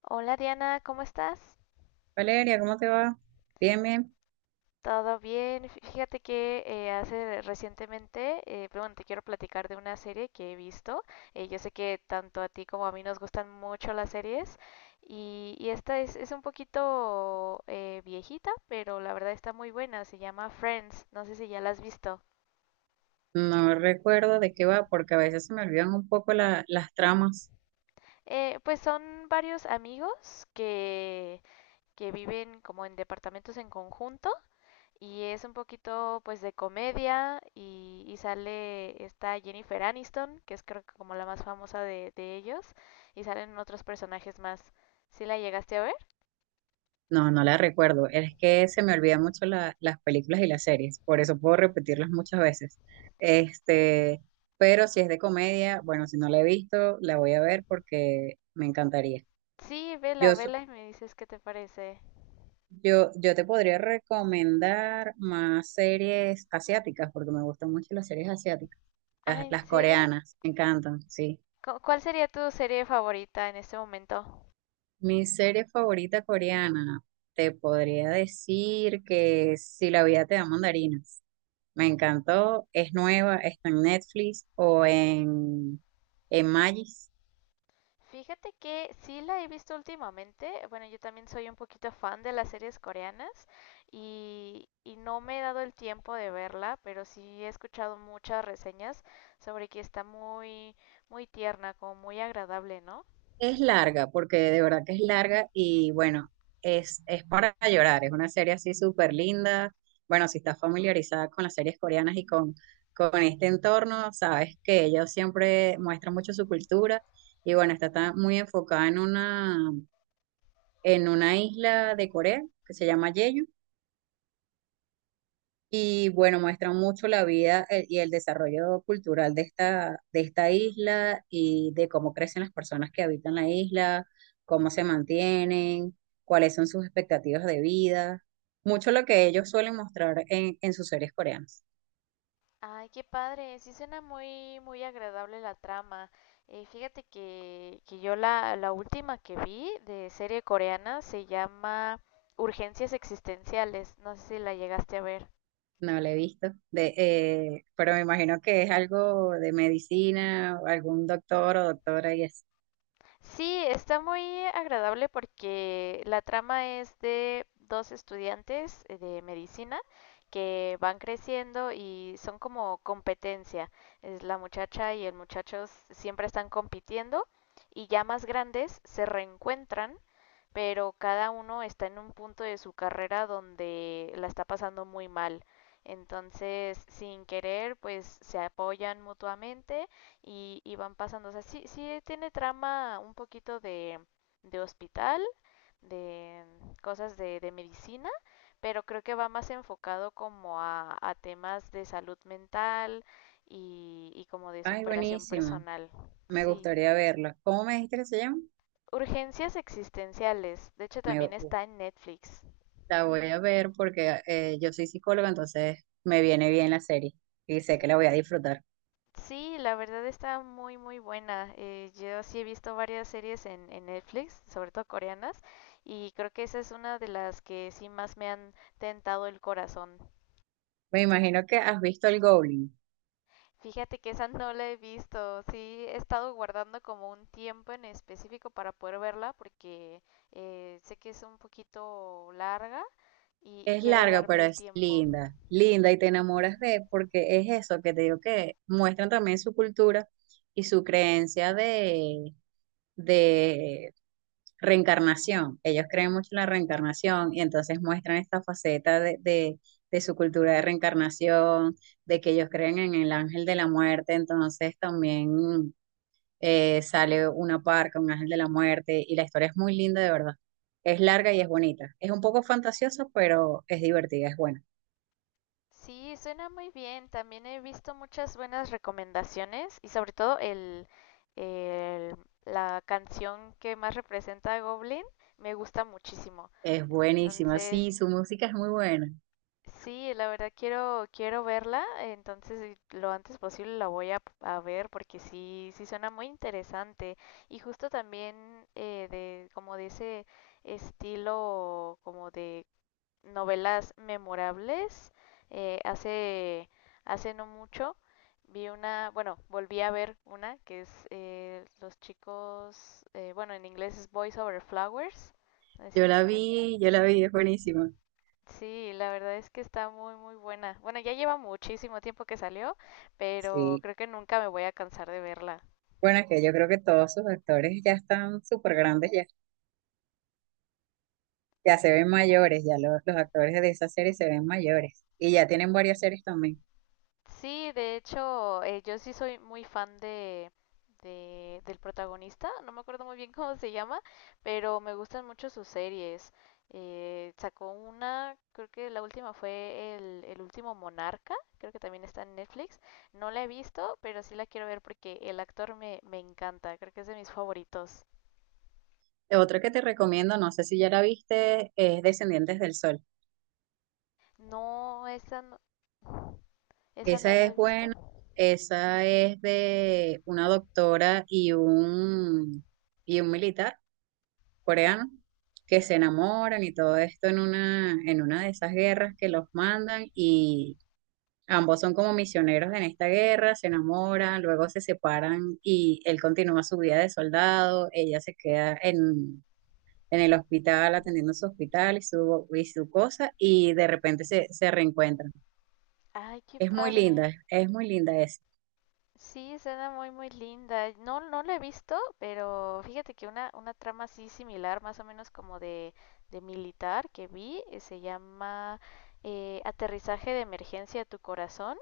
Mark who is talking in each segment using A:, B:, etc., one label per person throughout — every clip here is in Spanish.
A: Hola Diana, ¿cómo estás?
B: Valeria, ¿cómo te va? Bien, bien.
A: ¿Todo bien? Fíjate que hace recientemente, pero bueno, te quiero platicar de una serie que he visto. Yo sé que tanto a ti como a mí nos gustan mucho las series y esta es un poquito viejita, pero la verdad está muy buena. Se llama Friends, no sé si ya la has visto.
B: No recuerdo de qué va porque a veces se me olvidan un poco las tramas.
A: Pues son varios amigos que viven como en departamentos en conjunto y es un poquito pues de comedia y sale esta Jennifer Aniston, que es creo que como la más famosa de ellos, y salen otros personajes más. ¿Sí la llegaste a ver?
B: No, no las recuerdo. Es que se me olvidan mucho las películas y las series, por eso puedo repetirlas muchas veces. Este, pero si es de comedia, bueno, si no la he visto, la voy a ver porque me encantaría.
A: Sí, vela,
B: Yo, so-
A: vela y me dices qué te parece.
B: yo te podría recomendar más series asiáticas porque me gustan mucho las series asiáticas.
A: Ah,
B: Las,
A: ¿en
B: las
A: serio?
B: coreanas, me encantan, sí.
A: ¿Cuál sería tu serie favorita en este momento?
B: Mi serie favorita coreana, te podría decir que Si la vida te da mandarinas. Me encantó, es nueva, está en Netflix en Magis.
A: Fíjate que sí la he visto últimamente. Bueno, yo también soy un poquito fan de las series coreanas y no me he dado el tiempo de verla, pero sí he escuchado muchas reseñas sobre que está muy tierna, como muy agradable, ¿no?
B: Es larga, porque de verdad que es larga y bueno, es para llorar, es una serie así súper linda. Bueno, si estás familiarizada con las series coreanas con este entorno, sabes que ellos siempre muestran mucho su cultura y bueno, está, tan muy enfocada en una isla de Corea que se llama Jeju. Y bueno, muestran mucho la vida y el desarrollo cultural de de esta isla y de cómo crecen las personas que habitan la isla, cómo se mantienen, cuáles son sus expectativas de vida. Mucho lo que ellos suelen mostrar en sus series coreanas.
A: Ay, qué padre, sí suena muy, muy agradable la trama. Fíjate que yo la última que vi de serie coreana se llama Urgencias Existenciales. No sé si la llegaste a ver.
B: No la he visto, pero me imagino que es algo de medicina, o algún doctor o doctora y es.
A: Sí, está muy agradable porque la trama es de dos estudiantes de medicina que van creciendo y son como competencia. Es la muchacha y el muchacho siempre están compitiendo y ya más grandes se reencuentran, pero cada uno está en un punto de su carrera donde la está pasando muy mal. Entonces, sin querer, pues se apoyan mutuamente y van pasando. O sea, sí, sí tiene trama un poquito de hospital, de cosas de medicina, pero creo que va más enfocado como a temas de salud mental y como de
B: Ay,
A: superación
B: buenísimo.
A: personal.
B: Me
A: Sí.
B: gustaría verlo. ¿Cómo me dijiste que se llama?
A: Urgencias existenciales. De hecho,
B: Me,
A: también está en Netflix.
B: la voy a ver porque yo soy psicóloga, entonces me viene bien la serie y sé que la voy a disfrutar.
A: Sí, la verdad está muy, muy buena. Yo sí he visto varias series en Netflix, sobre todo coreanas, y creo que esa es una de las que sí más me han tentado el corazón.
B: Me imagino que has visto el Goblin.
A: Fíjate que esa no la he visto, sí he estado guardando como un tiempo en específico para poder verla porque sé que es un poquito larga y
B: Es
A: quiero
B: larga,
A: darme
B: pero
A: el
B: es
A: tiempo.
B: linda, linda y te enamoras de, porque es eso que te digo que muestran también su cultura y su creencia de reencarnación. Ellos creen mucho en la reencarnación y entonces muestran esta faceta de su cultura de reencarnación, de que ellos creen en el ángel de la muerte, entonces también sale una parca, un ángel de la muerte y la historia es muy linda de verdad. Es larga y es bonita. Es un poco fantasiosa, pero es divertida, es buena.
A: Sí, suena muy bien. También he visto muchas buenas recomendaciones y sobre todo el- la canción que más representa a Goblin me gusta muchísimo.
B: Es buenísima,
A: Entonces,
B: sí, su música es muy buena.
A: sí, la verdad quiero quiero verla, entonces lo antes posible la voy a ver porque sí sí suena muy interesante y justo también de como de ese estilo como de novelas memorables. Eh, hace, hace no mucho vi una, bueno, volví a ver una que es Los chicos, bueno, en inglés es Boys Over Flowers. No si la ubicas.
B: Yo la vi, es buenísima.
A: Sí, la verdad es que está muy, muy buena. Bueno, ya lleva muchísimo tiempo que salió, pero
B: Sí,
A: creo que nunca me voy a cansar de verla.
B: bueno, es que yo creo que todos sus actores ya están súper grandes, ya, ya se ven mayores, ya los actores de esa serie se ven mayores y ya tienen varias series también.
A: Sí, de hecho, yo sí soy muy fan del protagonista, no me acuerdo muy bien cómo se llama, pero me gustan mucho sus series. Sacó una, creo que la última fue el último Monarca, creo que también está en Netflix. No la he visto, pero sí la quiero ver porque el actor me encanta, creo que es de mis favoritos.
B: Otra que te recomiendo, no sé si ya la viste, es Descendientes del Sol.
A: No, esa no, esa no
B: Esa
A: la he
B: es
A: visto.
B: buena, esa es de una doctora y y un militar coreano que se enamoran y todo esto en una de esas guerras que los mandan. Ambos son como misioneros en esta guerra, se enamoran, luego se separan y él continúa su vida de soldado, ella se queda en el hospital atendiendo su hospital y su cosa y de repente se reencuentran.
A: Ay, qué
B: Es muy
A: padre.
B: linda, es muy linda,
A: Sí, suena muy muy linda. No, no la he visto, pero fíjate que una trama así similar, más o menos como de militar que vi, se llama Aterrizaje de Emergencia a tu Corazón.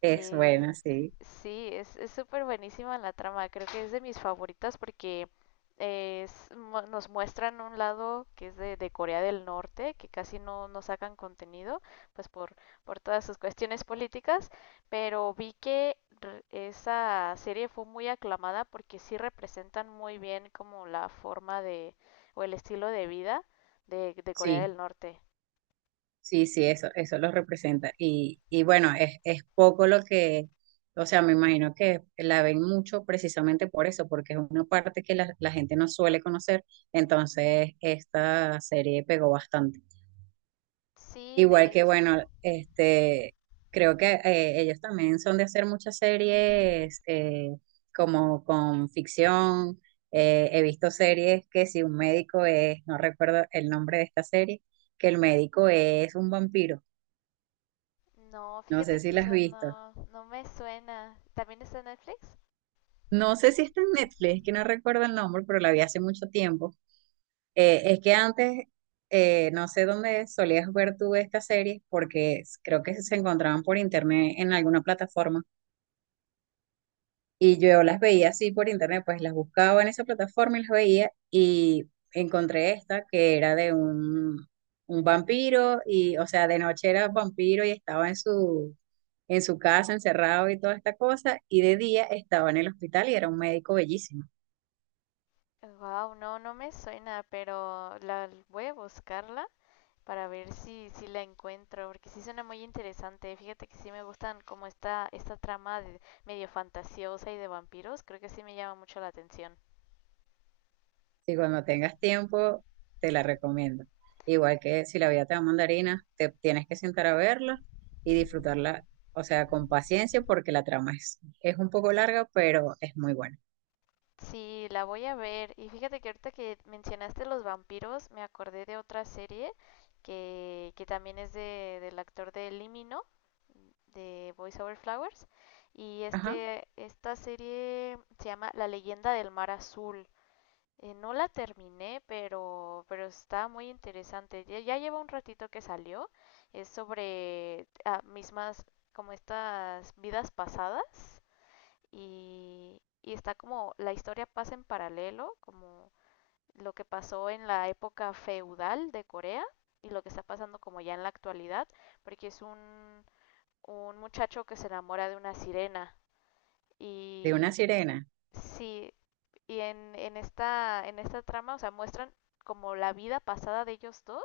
B: es buena,
A: Que
B: sí,
A: sí, es súper buenísima la trama. Creo que es de mis favoritas porque nos muestran un lado que es de Corea del Norte, que casi no, no sacan contenido, pues por todas sus cuestiones políticas, pero vi que esa serie fue muy aclamada porque sí representan muy bien como la forma de, o el estilo de vida de Corea
B: sí.
A: del Norte.
B: Sí, sí, eso lo representa. Y bueno, es poco lo que, o sea, me imagino que la ven mucho precisamente por eso, porque es una parte que la gente no suele conocer, entonces esta serie pegó bastante.
A: Sí,
B: Igual
A: de
B: que,
A: hecho.
B: bueno, creo que ellos también son de hacer muchas series como con ficción. He visto series que si un médico es, no recuerdo el nombre de esta serie, que el médico es un vampiro.
A: No,
B: No
A: fíjate
B: sé si
A: que
B: la has
A: esa
B: visto.
A: no, no me suena. ¿También está en Netflix?
B: No sé si está en Netflix, que no recuerdo el nombre, pero la vi hace mucho tiempo. Es que antes, no sé dónde solías ver tú esta serie, porque creo que se encontraban por internet en alguna plataforma. Y yo las veía así por internet, pues las buscaba en esa plataforma y las veía y encontré esta que era de un vampiro y, o sea, de noche era vampiro y estaba en su casa encerrado y toda esta cosa y de día estaba en el hospital y era un médico bellísimo.
A: Wow, no, no me suena, pero la voy a buscarla para ver si, si la encuentro, porque sí suena muy interesante. Fíjate que sí me gustan como esta trama medio fantasiosa y de vampiros, creo que sí me llama mucho la atención.
B: Y cuando tengas tiempo, te la recomiendo. Igual que si la vida te da mandarina, te tienes que sentar a verla y disfrutarla, o sea, con paciencia porque la trama es un poco larga, pero es muy buena.
A: Sí, la voy a ver. Y fíjate que ahorita que mencionaste los vampiros, me acordé de otra serie que también es de, del actor de Limino, de Voice Over Flowers. Y
B: Ajá.
A: este, esta serie se llama La leyenda del mar azul. No la terminé, pero está muy interesante. Ya, ya lleva un ratito que salió. Es sobre ah, mismas, como estas vidas pasadas y está como la historia pasa en paralelo, como lo que pasó en la época feudal de Corea y lo que está pasando como ya en la actualidad, porque es un muchacho que se enamora de una sirena
B: De una
A: y
B: sirena.
A: sí, y en esta trama, o sea, muestran como la vida pasada de ellos dos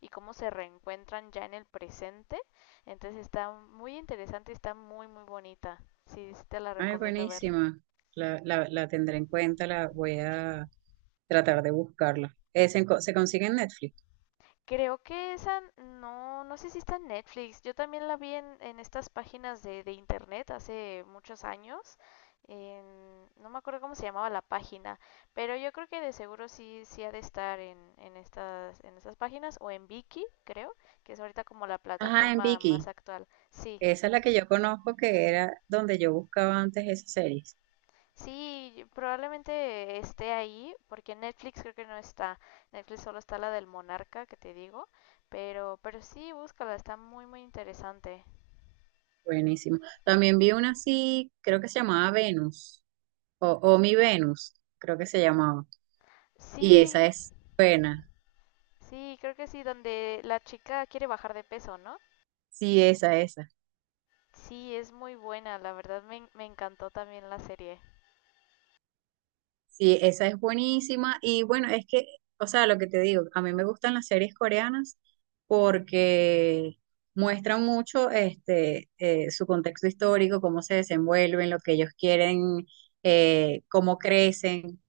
A: y cómo se reencuentran ya en el presente. Entonces está muy interesante, está muy, muy bonita. Sí, sí te la
B: Ay,
A: recomiendo ver.
B: buenísima. La tendré en cuenta, la voy a tratar de buscarla. Se consigue en Netflix.
A: Creo que esa, no, no sé si está en Netflix. Yo también la vi en estas páginas de internet hace muchos años. No me acuerdo cómo se llamaba la página, pero yo creo que de seguro sí, sí ha de estar en estas páginas o en Viki, creo, que es ahorita como la
B: Ajá, en
A: plataforma más
B: Viki.
A: actual. Sí,
B: Esa es la que yo conozco, que era donde yo buscaba antes esas series.
A: sí, probablemente esté ahí, porque en Netflix creo que no está. Netflix solo está la del Monarca, que te digo, pero sí, búscala, está muy, muy interesante.
B: Buenísimo. También vi una así, creo que se llamaba Venus, o Mi Venus, creo que se llamaba. Y esa
A: Sí,
B: es buena.
A: sí, creo que sí, donde la chica quiere bajar de peso, ¿no?
B: Sí, esa, esa.
A: Sí, es muy buena, la verdad me encantó también la serie.
B: Sí, esa es buenísima. Y bueno, es que, o sea, lo que te digo, a mí me gustan las series coreanas porque muestran mucho su contexto histórico, cómo se desenvuelven, lo que ellos quieren, cómo crecen.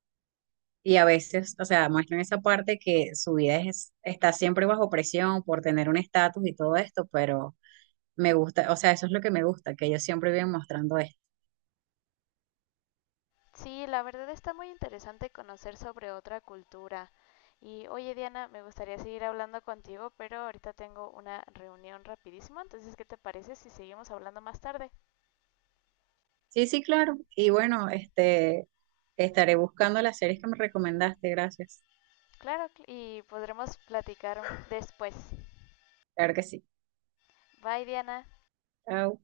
B: Y a veces, o sea, muestran esa parte que su vida está siempre bajo presión por tener un estatus y todo esto, pero me gusta, o sea, eso es lo que me gusta, que ellos siempre viven mostrando esto.
A: Sí, la verdad está muy interesante conocer sobre otra cultura. Y oye Diana, me gustaría seguir hablando contigo, pero ahorita tengo una reunión rapidísimo, entonces ¿qué te parece si seguimos hablando más tarde?
B: Sí, sí, claro. Y bueno, estaré buscando las series que me recomendaste. Gracias.
A: Claro, y podremos platicar después.
B: Claro que sí.
A: Bye Diana.
B: Chao.